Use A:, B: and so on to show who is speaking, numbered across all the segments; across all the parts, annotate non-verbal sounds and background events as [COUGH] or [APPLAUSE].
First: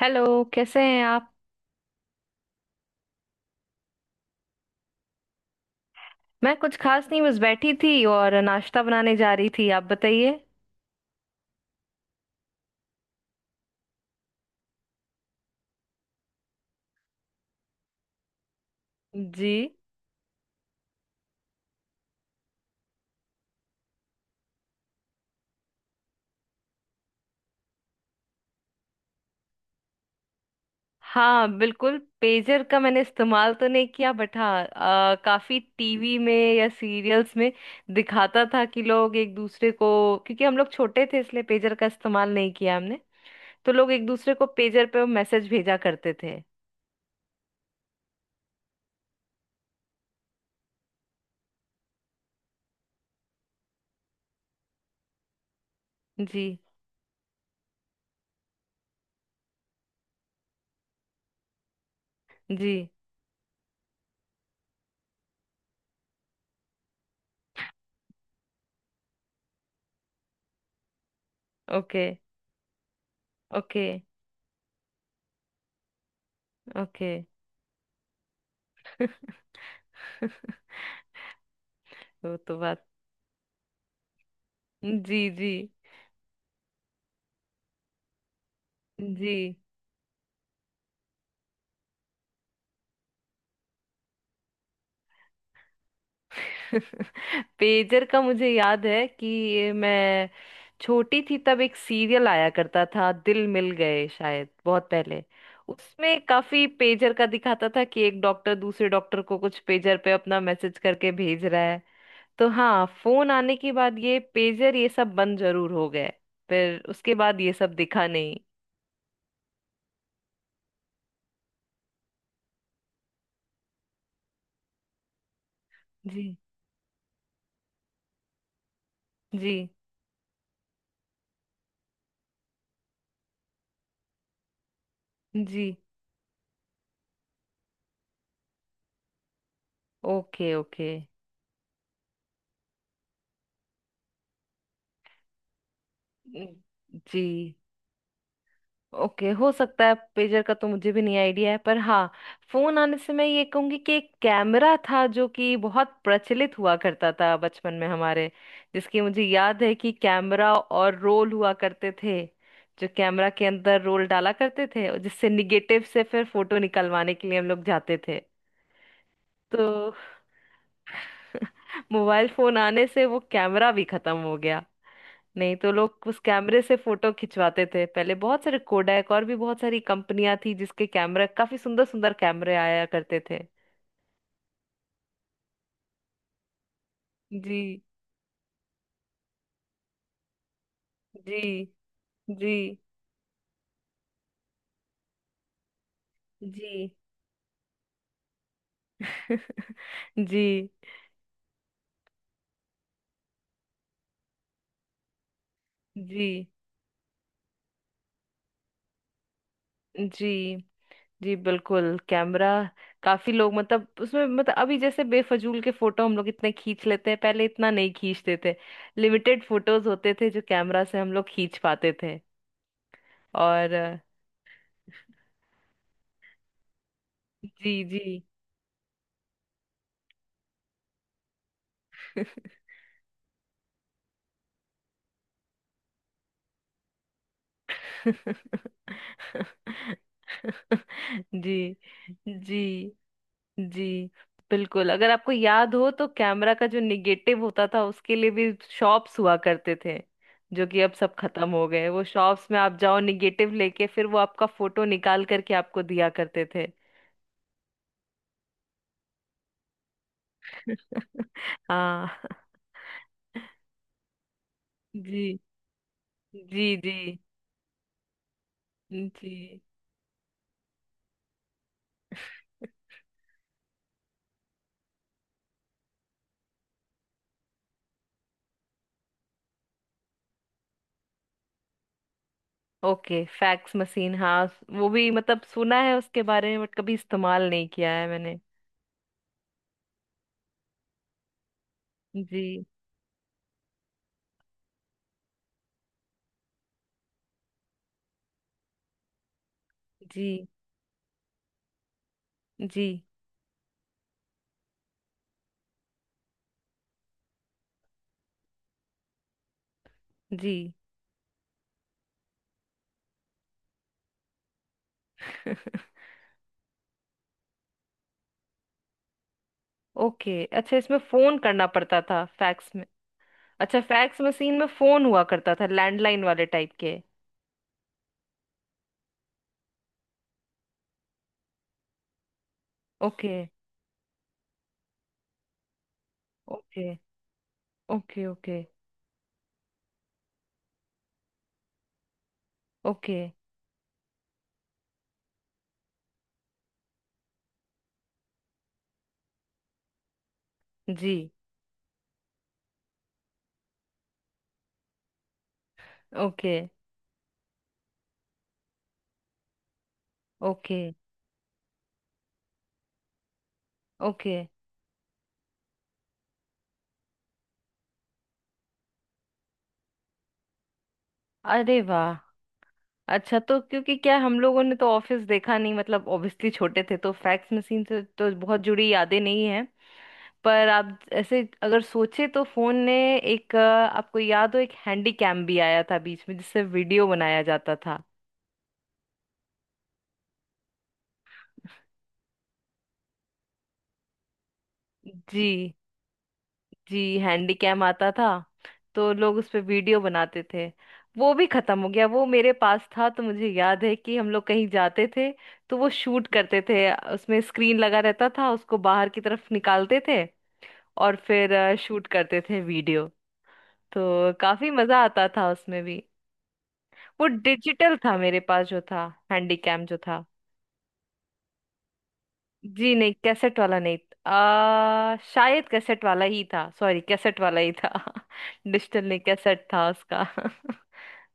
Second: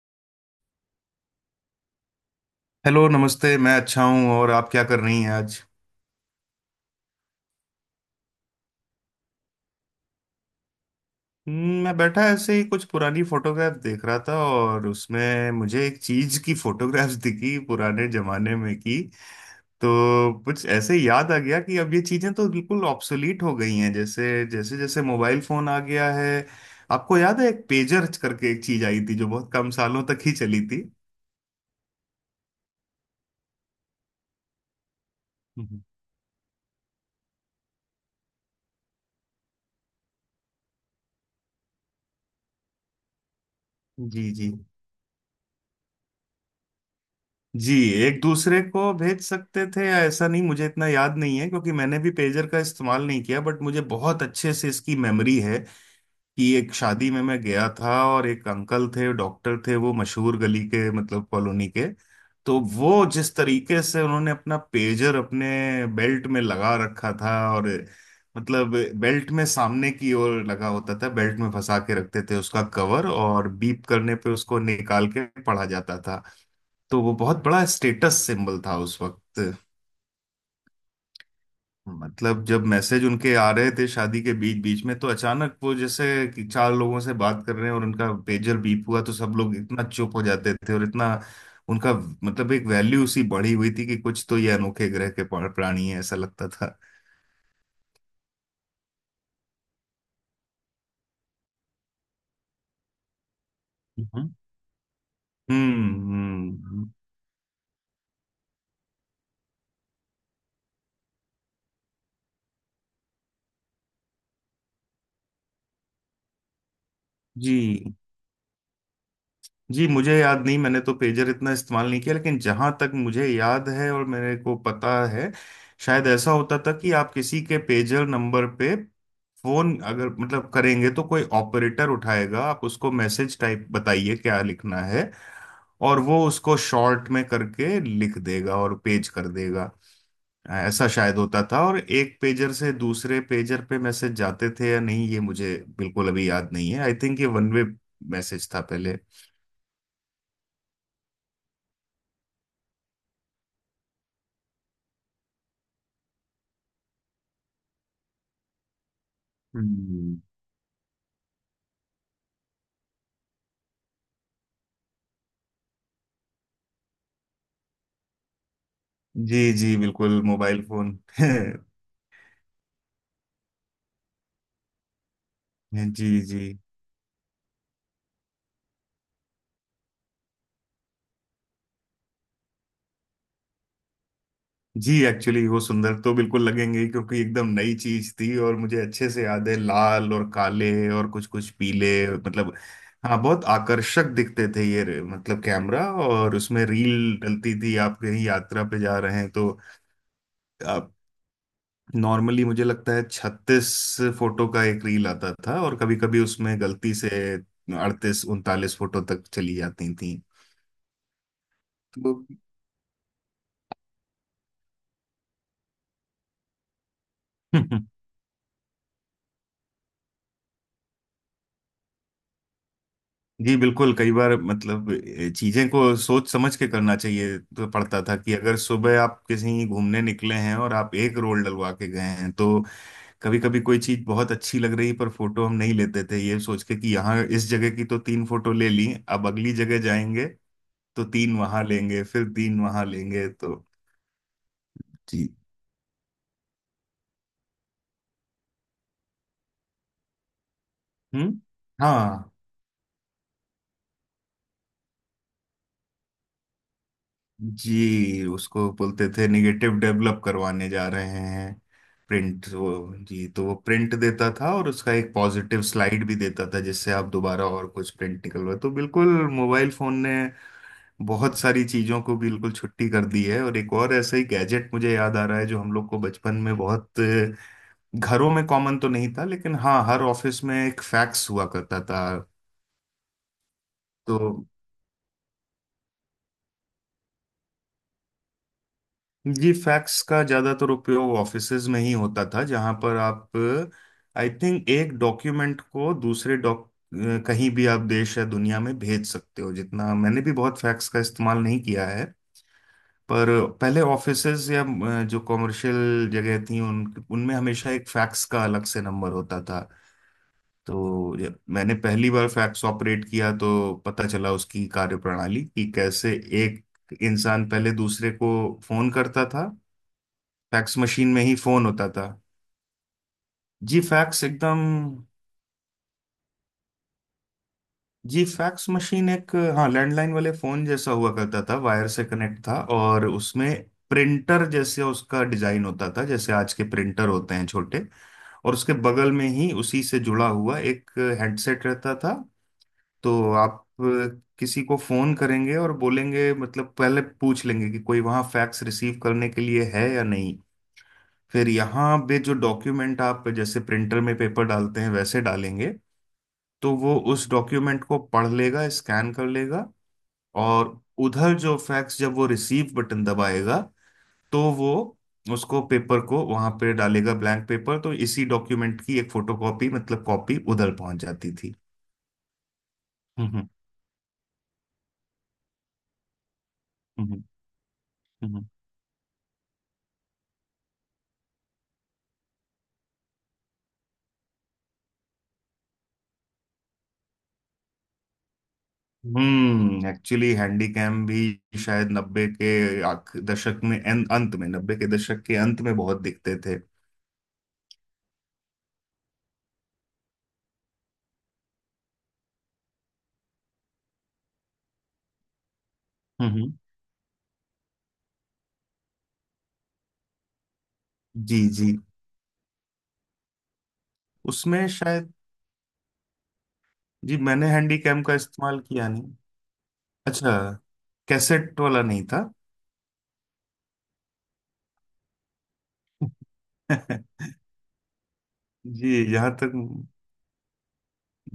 A: Hello कैसे हैं आप।
B: हेलो नमस्ते। मैं अच्छा हूँ और आप क्या कर रही हैं आज।
A: मैं कुछ खास नहीं, बस बैठी थी और नाश्ता बनाने जा रही थी, आप बताइए।
B: मैं बैठा ऐसे ही कुछ पुरानी फोटोग्राफ देख रहा था और उसमें मुझे एक चीज की फोटोग्राफ्स [LAUGHS] दिखी पुराने जमाने में की।
A: जी।
B: तो कुछ ऐसे ही याद आ गया कि अब ये चीजें तो बिल्कुल ऑब्सोलीट हो गई हैं जैसे जैसे जैसे मोबाइल फोन आ गया है। आपको याद है एक पेजर करके एक चीज आई थी जो बहुत कम सालों तक ही चली थी।
A: हाँ बिल्कुल, पेजर का मैंने इस्तेमाल तो नहीं किया बट हाँ काफी
B: हम्म।
A: टीवी में या सीरियल्स में दिखाता था कि लोग एक दूसरे को, क्योंकि हम लोग छोटे थे इसलिए पेजर का इस्तेमाल नहीं किया हमने। तो लोग एक
B: जी
A: दूसरे को
B: जी।
A: पेजर पे मैसेज भेजा करते थे।
B: जी, एक दूसरे को भेज सकते थे या ऐसा नहीं मुझे इतना याद नहीं है, क्योंकि मैंने भी पेजर का इस्तेमाल नहीं किया बट मुझे बहुत अच्छे से इसकी मेमोरी है
A: जी
B: कि एक शादी में मैं गया था और एक अंकल थे डॉक्टर थे वो मशहूर गली के मतलब कॉलोनी के। तो
A: जी।
B: वो जिस तरीके से उन्होंने अपना पेजर अपने बेल्ट में लगा रखा था और मतलब बेल्ट में सामने की ओर लगा होता था, बेल्ट में फंसा के
A: ओके
B: रखते थे उसका कवर और बीप
A: ओके
B: करने पे उसको निकाल के पढ़ा जाता था। तो
A: ओके।
B: वो बहुत बड़ा स्टेटस सिंबल था उस वक्त।
A: [LAUGHS] वो
B: मतलब
A: तो
B: जब
A: बात।
B: मैसेज उनके आ रहे थे शादी के बीच बीच में तो
A: जी जी
B: अचानक वो जैसे कि चार लोगों से बात कर रहे हैं और उनका पेजर बीप हुआ तो सब
A: जी।
B: लोग इतना चुप हो जाते थे और इतना उनका, मतलब एक वैल्यू सी बढ़ी हुई थी कि कुछ तो ये अनोखे ग्रह के प्राणी है ऐसा लगता था।
A: [LAUGHS] पेजर का मुझे याद है कि मैं छोटी थी तब एक सीरियल आया करता था, दिल मिल गए
B: हम्म।
A: शायद बहुत पहले। उसमें काफी
B: हम्म।
A: पेजर का दिखाता था कि एक डॉक्टर दूसरे डॉक्टर को कुछ पेजर पे अपना मैसेज करके भेज रहा है। तो हाँ, फोन आने के बाद ये पेजर ये सब बंद जरूर हो गए। फिर उसके बाद ये सब
B: जी
A: दिखा नहीं।
B: जी, मुझे याद नहीं मैंने तो पेजर इतना इस्तेमाल नहीं किया, लेकिन जहां तक मुझे याद है और मेरे को पता है शायद ऐसा
A: जी
B: होता था कि आप किसी के पेजर नंबर पे
A: जी
B: फोन अगर मतलब करेंगे तो कोई ऑपरेटर उठाएगा, आप उसको मैसेज टाइप बताइए क्या लिखना है
A: जी।
B: और वो उसको शॉर्ट में करके लिख देगा और पेज कर देगा।
A: ओके
B: ऐसा
A: ओके।
B: शायद होता था और एक पेजर से दूसरे पेजर पे मैसेज जाते थे या नहीं ये मुझे बिल्कुल अभी याद नहीं है। आई थिंक
A: जी।
B: ये वन वे मैसेज था पहले।
A: ओके हो सकता है, पेजर का तो मुझे भी नहीं आइडिया है पर हाँ, फोन आने से मैं ये कहूंगी कि एक कैमरा था जो कि बहुत प्रचलित हुआ करता था बचपन में हमारे, जिसकी मुझे याद है कि
B: हम्म।
A: कैमरा और रोल हुआ करते थे। जो कैमरा के अंदर रोल डाला करते थे और जिससे निगेटिव से फिर फोटो निकलवाने के लिए हम लोग जाते थे।
B: जी
A: तो
B: जी बिल्कुल मोबाइल फोन [LAUGHS]
A: [LAUGHS] मोबाइल फोन आने से वो कैमरा भी खत्म हो गया। नहीं तो लोग उस
B: जी जी।
A: कैमरे से फोटो खिंचवाते थे पहले। बहुत सारे कोडैक और भी बहुत सारी कंपनियां थी जिसके कैमरा, काफी सुंदर सुंदर कैमरे आया करते थे।
B: जी एक्चुअली वो सुंदर तो बिल्कुल लगेंगे ही, क्योंकि एकदम
A: जी
B: नई चीज थी और मुझे अच्छे से याद है लाल और काले और कुछ कुछ
A: जी
B: पीले, मतलब
A: जी
B: हाँ बहुत आकर्षक दिखते थे ये मतलब कैमरा और उसमें
A: जी।
B: रील डलती थी। आप कहीं यात्रा पे जा रहे हैं तो
A: [LAUGHS] जी
B: आप नॉर्मली मुझे लगता है छत्तीस फोटो का एक रील आता था और कभी कभी
A: जी
B: उसमें गलती से अड़तीस उनतालीस फोटो तक चली जाती थी।
A: जी जी। बिल्कुल
B: तो
A: कैमरा, काफी लोग मतलब उसमें मतलब अभी जैसे बेफजूल के फोटो हम लोग इतने खींच लेते हैं, पहले इतना नहीं
B: [LAUGHS]
A: खींचते थे। लिमिटेड फोटोज होते थे जो कैमरा से हम लोग खींच पाते थे।
B: जी
A: और
B: बिल्कुल कई बार मतलब चीजें को सोच समझ के करना चाहिए तो
A: जी
B: पड़ता
A: जी।
B: था कि अगर सुबह आप कहीं घूमने निकले हैं और आप एक रोल डलवा के गए हैं तो
A: [LAUGHS]
B: कभी कभी कोई चीज बहुत अच्छी लग रही पर फोटो हम नहीं लेते थे ये सोच के कि यहाँ इस जगह की तो तीन फोटो ले ली अब अगली जगह
A: [LAUGHS]
B: जाएंगे तो तीन वहां
A: जी
B: लेंगे फिर तीन वहां
A: जी
B: लेंगे। तो
A: जी बिल्कुल। अगर
B: जी।
A: आपको याद हो तो कैमरा का जो निगेटिव होता था उसके लिए भी शॉप्स हुआ करते थे। जो कि अब सब
B: हम्म
A: खत्म हो गए। वो
B: हाँ।
A: शॉप्स में आप जाओ निगेटिव लेके, फिर वो आपका फोटो निकाल करके आपको दिया करते थे।
B: जी उसको बोलते थे निगेटिव डेवलप करवाने जा रहे
A: [LAUGHS]
B: हैं,
A: हाँ।
B: प्रिंट वो। जी तो वो प्रिंट देता था और उसका एक
A: जी
B: पॉजिटिव स्लाइड भी देता था
A: जी
B: जिससे
A: जी
B: आप दोबारा और कुछ प्रिंट निकलवा तो बिल्कुल।
A: जी।
B: मोबाइल फोन ने बहुत सारी चीजों को बिल्कुल छुट्टी कर दी है और एक और ऐसा ही गैजेट मुझे याद आ रहा है जो हम लोग को बचपन में बहुत घरों में कॉमन तो नहीं था, लेकिन हाँ हर ऑफिस में एक फैक्स हुआ करता था।
A: ओके फैक्स मशीन,
B: तो
A: हाँ वो भी मतलब सुना है उसके बारे में बट कभी इस्तेमाल नहीं किया है मैंने।
B: जी फैक्स का ज्यादातर उपयोग ऑफिसेज में ही होता
A: जी
B: था जहां पर आप आई थिंक एक डॉक्यूमेंट को दूसरे डॉक कहीं भी आप देश या दुनिया में भेज सकते हो। जितना मैंने
A: जी
B: भी बहुत फैक्स का इस्तेमाल नहीं किया है
A: जी
B: पर पहले ऑफिसेज या जो कॉमर्शियल जगह थी उन उनमें हमेशा एक फैक्स का अलग से नंबर होता था।
A: जी।
B: तो जब मैंने पहली बार फैक्स ऑपरेट किया तो पता चला उसकी कार्यप्रणाली कि कैसे एक इंसान पहले दूसरे को फोन करता था।
A: ओके अच्छा,
B: फैक्स
A: इसमें
B: मशीन में ही
A: फोन करना
B: फोन होता
A: पड़ता
B: था।
A: था फैक्स में? अच्छा
B: जी
A: फैक्स
B: फैक्स
A: मशीन
B: एकदम,
A: में फोन हुआ करता था, लैंडलाइन वाले टाइप के।
B: जी फैक्स मशीन एक हाँ लैंडलाइन वाले फोन जैसा हुआ करता था, वायर से कनेक्ट था और
A: ओके
B: उसमें प्रिंटर जैसे उसका डिजाइन होता था जैसे आज के
A: ओके
B: प्रिंटर होते हैं छोटे
A: ओके।
B: और
A: ओके
B: उसके बगल में ही उसी से जुड़ा हुआ एक हेडसेट रहता था।
A: ओके।
B: तो आप किसी को फोन करेंगे और बोलेंगे, मतलब पहले पूछ लेंगे कि कोई वहाँ फैक्स रिसीव करने के लिए है या नहीं,
A: जी।
B: फिर यहाँ पे जो डॉक्यूमेंट आप जैसे प्रिंटर में पेपर डालते हैं वैसे डालेंगे
A: ओके
B: तो वो उस डॉक्यूमेंट को पढ़ लेगा स्कैन कर लेगा और
A: ओके
B: उधर जो फैक्स जब वो रिसीव बटन दबाएगा
A: ओके।
B: तो वो उसको पेपर को वहां पे डालेगा ब्लैंक पेपर तो इसी डॉक्यूमेंट की एक फोटोकॉपी मतलब कॉपी उधर पहुंच जाती थी।
A: अरे वाह, अच्छा।
B: हम्म।
A: तो क्योंकि क्या है, हम लोगों ने तो ऑफिस देखा नहीं, मतलब ऑब्वियसली छोटे थे, तो
B: हम्म।
A: फैक्स मशीन से तो
B: हम्म।
A: बहुत जुड़ी यादें नहीं है। पर आप ऐसे अगर सोचे तो फोन ने एक आपको याद हो एक हैंडी कैम भी आया था बीच में जिससे वीडियो बनाया जाता था।
B: एक्चुअली हैंडीकैम भी शायद नब्बे के दशक में अंत में, नब्बे के दशक के अंत
A: जी
B: में बहुत दिखते थे।
A: जी हैंडी कैम आता था। तो लोग उस पे वीडियो बनाते थे। वो भी खत्म हो गया। वो मेरे पास था तो मुझे याद है कि हम लोग कहीं जाते थे, तो वो शूट
B: हम्म।
A: करते थे, उसमें स्क्रीन लगा रहता था, उसको बाहर की तरफ निकालते थे और
B: जी
A: फिर
B: जी।
A: शूट करते थे वीडियो। तो
B: उसमें
A: काफी मजा
B: शायद
A: आता था उसमें भी।
B: जी
A: वो
B: मैंने
A: डिजिटल
B: हैंडीकैम का
A: था मेरे
B: इस्तेमाल
A: पास जो
B: किया
A: था,
B: नहीं।
A: हैंडीकैम जो था।
B: अच्छा, कैसेट वाला नहीं था।
A: जी नहीं कैसेट वाला नहीं, शायद कैसेट वाला ही था, सॉरी
B: [LAUGHS]
A: कैसेट वाला ही था। [LAUGHS] डिजिटल
B: जी
A: नहीं
B: जहाँ तक
A: कैसेट था उसका।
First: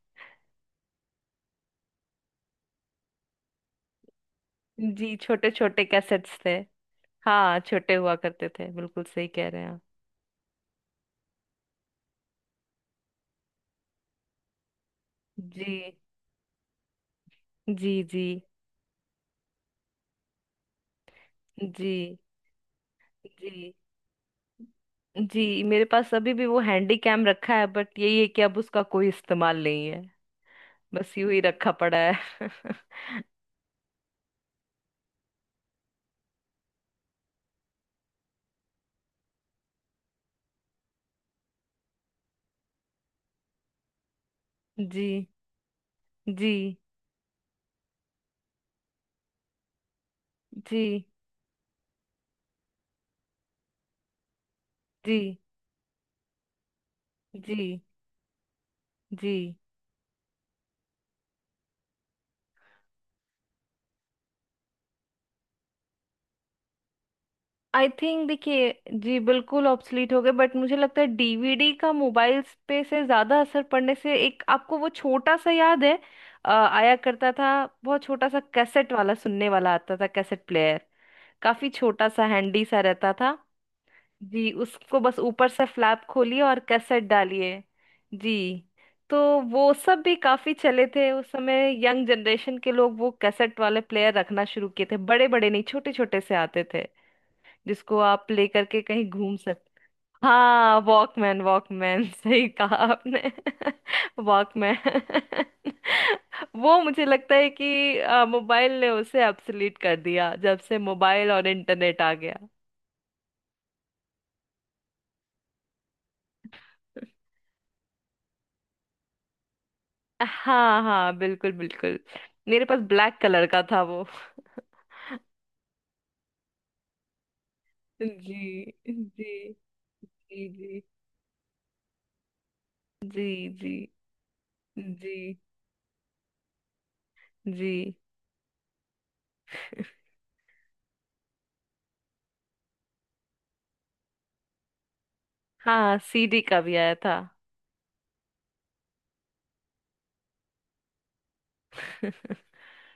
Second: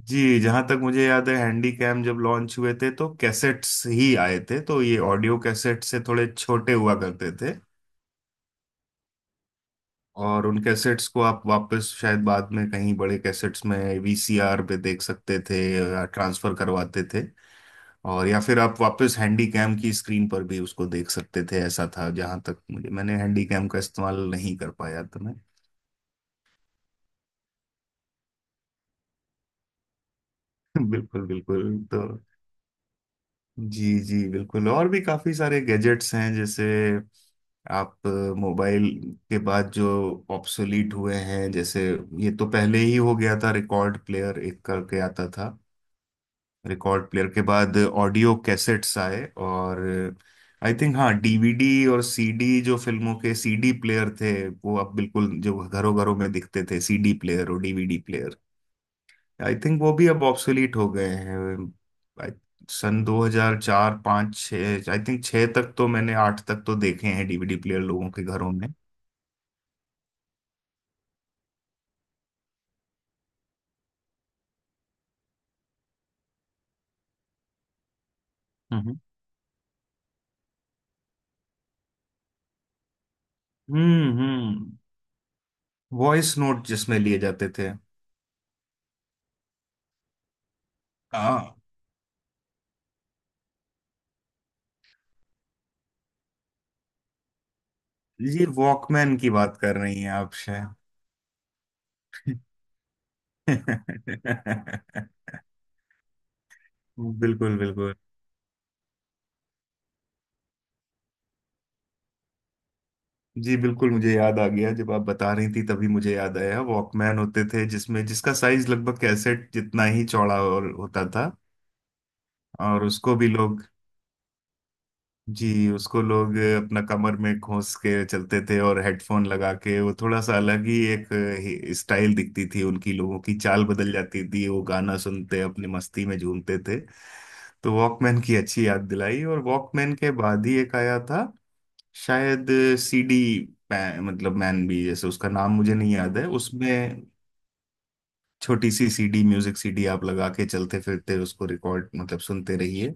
B: जी जहाँ तक मुझे याद है हैंडीकैम जब लॉन्च हुए थे तो कैसेट्स ही आए थे,
A: [LAUGHS]
B: तो ये
A: जी,
B: ऑडियो
A: छोटे छोटे
B: कैसेट से थोड़े
A: कैसेट्स थे।
B: छोटे हुआ करते थे।
A: हाँ छोटे हुआ करते थे, बिल्कुल सही कह रहे हैं आप।
B: और उन कैसेट्स को आप वापस शायद बाद में कहीं बड़े कैसेट्स में वीसीआर पे देख सकते थे
A: जी
B: या ट्रांसफर करवाते थे।
A: जी जी
B: और या फिर आप वापस हैंडी कैम की स्क्रीन पर भी उसको देख सकते थे, ऐसा
A: जी।
B: था जहां तक मुझे मैंने हैंडी कैम
A: जी
B: का इस्तेमाल नहीं कर पाया तो मैं
A: जी मेरे पास अभी भी वो हैंडी कैम रखा है बट यही है कि अब उसका कोई इस्तेमाल नहीं है।
B: [LAUGHS]
A: बस
B: बिल्कुल
A: यूं ही रखा
B: बिल्कुल।
A: पड़ा
B: तो
A: है। [LAUGHS]
B: जी जी बिल्कुल और भी काफी सारे गैजेट्स हैं जैसे आप मोबाइल के बाद जो ऑब्सोलीट हुए हैं जैसे ये तो पहले ही हो गया था रिकॉर्ड प्लेयर एक करके
A: जी
B: आता था।
A: जी
B: रिकॉर्ड प्लेयर के बाद ऑडियो कैसेट्स आए और आई थिंक
A: जी
B: हाँ डीवीडी और सीडी, जो फिल्मों के सीडी प्लेयर थे वो अब
A: जी।
B: बिल्कुल, जो घरों घरों में दिखते थे सीडी प्लेयर और
A: जी
B: डीवीडी प्लेयर
A: जी।
B: आई थिंक वो भी अब ऑब्सोलीट हो गए हैं। I- सन 2004 5 6 आई थिंक 6 तक तो मैंने 8 तक तो देखे हैं डीवीडी प्लेयर
A: आई
B: लोगों के
A: थिंक
B: घरों
A: देखिए,
B: में।
A: जी बिल्कुल ऑब्सलीट हो गए बट मुझे लगता है डीवीडी का मोबाइल्स पे से ज्यादा असर पड़ने से एक आपको वो छोटा सा याद है आया करता था, बहुत छोटा सा कैसेट
B: हम्म
A: वाला सुनने वाला आता था कैसेट प्लेयर। काफी छोटा सा हैंडी सा रहता था।
B: हम्म।
A: जी उसको बस ऊपर से फ्लैप
B: वॉइस
A: खोलिए और
B: नोट जिसमें
A: कैसेट
B: लिए जाते
A: डालिए।
B: थे।
A: जी, तो वो सब भी काफी चले थे उस
B: हाँ
A: समय। यंग जनरेशन के लोग वो कैसेट वाले प्लेयर रखना शुरू किए थे, बड़े बड़े नहीं छोटे छोटे से आते थे, जिसको आप
B: ये
A: लेकर के कहीं
B: वॉकमैन की
A: घूम
B: बात
A: सकते।
B: कर रही हैं आप शायद।
A: हाँ वॉकमैन वॉकमैन, [LAUGHS] सही कहा आपने।
B: [LAUGHS]
A: [LAUGHS] वॉकमैन।
B: बिल्कुल
A: [LAUGHS] वो मुझे लगता है
B: बिल्कुल।
A: कि मोबाइल ने उसे अब्सोल्यूट कर दिया, जब से मोबाइल और इंटरनेट आ गया।
B: जी बिल्कुल मुझे याद आ गया, जब आप बता रही थी तभी मुझे याद आया वॉकमैन होते थे जिसमें जिसका साइज लगभग कैसेट जितना ही चौड़ा और
A: हाँ
B: होता
A: हाँ
B: था।
A: बिल्कुल बिल्कुल, मेरे पास
B: और उसको
A: ब्लैक
B: भी
A: कलर का
B: लोग,
A: था वो।
B: जी उसको लोग अपना कमर में घोंस
A: [LAUGHS]
B: के
A: जी
B: चलते थे और हेडफोन लगा
A: जी
B: के वो थोड़ा सा
A: जी
B: अलग ही
A: जी।
B: एक स्टाइल दिखती थी उनकी, लोगों
A: जी
B: की चाल
A: जी
B: बदल जाती थी, वो गाना
A: जी
B: सुनते अपनी मस्ती में झूमते थे।
A: जी।
B: तो वॉकमैन की अच्छी याद दिलाई और वॉकमैन के बाद ही एक आया था शायद सीडी मतलब मैन भी जैसे उसका नाम मुझे नहीं
A: हाँ
B: याद है,
A: सीडी का भी आया
B: उसमें
A: था।
B: छोटी सी सीडी म्यूजिक सीडी आप लगा के चलते फिरते उसको रिकॉर्ड मतलब
A: [LAUGHS]
B: सुनते रहिए।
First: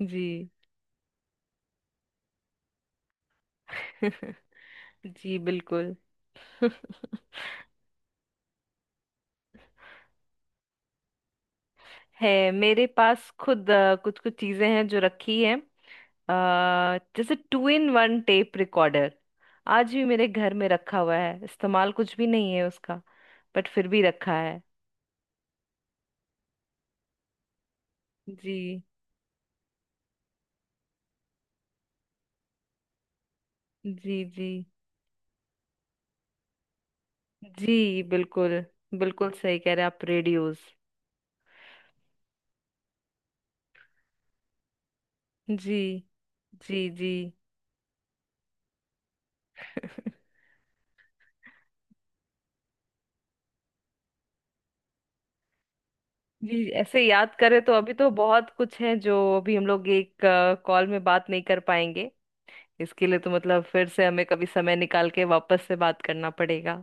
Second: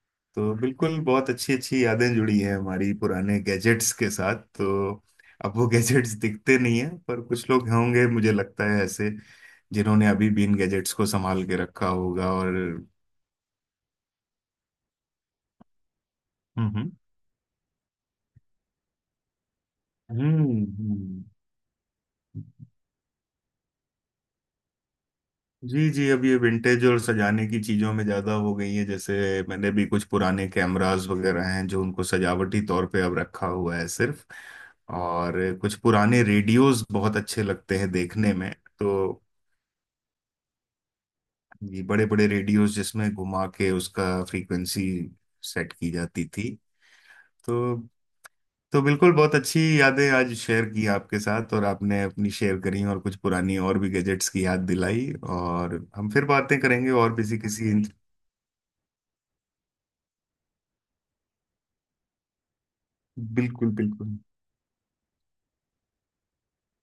A: जी।
B: तो बिल्कुल बहुत अच्छी अच्छी यादें जुड़ी हैं हमारी पुराने गैजेट्स के साथ।
A: [LAUGHS]
B: तो
A: जी
B: अब वो
A: बिल्कुल।
B: गैजेट्स दिखते नहीं है पर कुछ लोग होंगे मुझे लगता है ऐसे जिन्होंने अभी भी इन गैजेट्स को संभाल के रखा होगा
A: है
B: और
A: मेरे पास खुद, कुछ कुछ चीजें हैं जो रखी हैं,
B: हम्म। हम्म।
A: जैसे two in one tape recorder आज भी मेरे घर में रखा हुआ
B: हम्म।
A: है। इस्तेमाल कुछ भी नहीं है
B: हम्म।
A: उसका, बट फिर भी रखा है।
B: जी जी अब ये विंटेज और सजाने की चीजों में ज्यादा हो गई
A: जी
B: है। जैसे मैंने भी कुछ पुराने कैमरास वगैरह हैं जो उनको सजावटी तौर पे अब रखा हुआ है
A: जी
B: सिर्फ।
A: जी
B: और कुछ पुराने रेडियोस बहुत अच्छे लगते हैं
A: जी।
B: देखने में।
A: बिल्कुल,
B: तो
A: बिल्कुल सही कह रहे हैं आप, रेडियोस।
B: ये बड़े बड़े रेडियोस जिसमें घुमा के उसका फ्रीक्वेंसी सेट
A: जी
B: की जाती थी।
A: जी जी।
B: तो तो बिल्कुल बहुत अच्छी यादें
A: [LAUGHS]
B: आज शेयर की आपके साथ और आपने अपनी शेयर करी और कुछ पुरानी और भी गैजेट्स की याद दिलाई और हम फिर बातें
A: जी
B: करेंगे
A: ऐसे
B: और
A: याद
B: किसी
A: करें
B: किसी
A: तो अभी तो बहुत कुछ है जो अभी हम लोग एक कॉल में बात नहीं कर पाएंगे। इसके लिए तो मतलब
B: बिल्कुल
A: फिर से
B: बिल्कुल
A: हमें कभी समय निकाल के वापस से बात करना पड़ेगा।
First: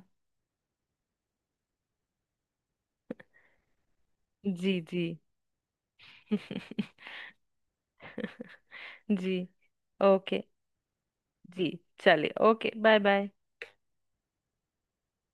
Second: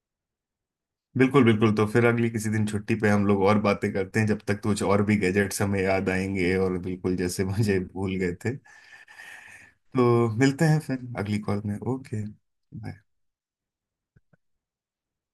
B: बिल्कुल बिल्कुल। तो फिर अगली किसी दिन छुट्टी पे हम लोग और बातें करते हैं जब तक
A: जी
B: कुछ और
A: जी।
B: भी गैजेट्स हमें याद आएंगे
A: [LAUGHS]
B: और बिल्कुल जैसे [LAUGHS] मुझे भूल गए थे।
A: जी।
B: तो
A: ओके
B: मिलते हैं फिर अगली कॉल
A: जी,
B: में। ओके।
A: चलिए ओके बाय बाय।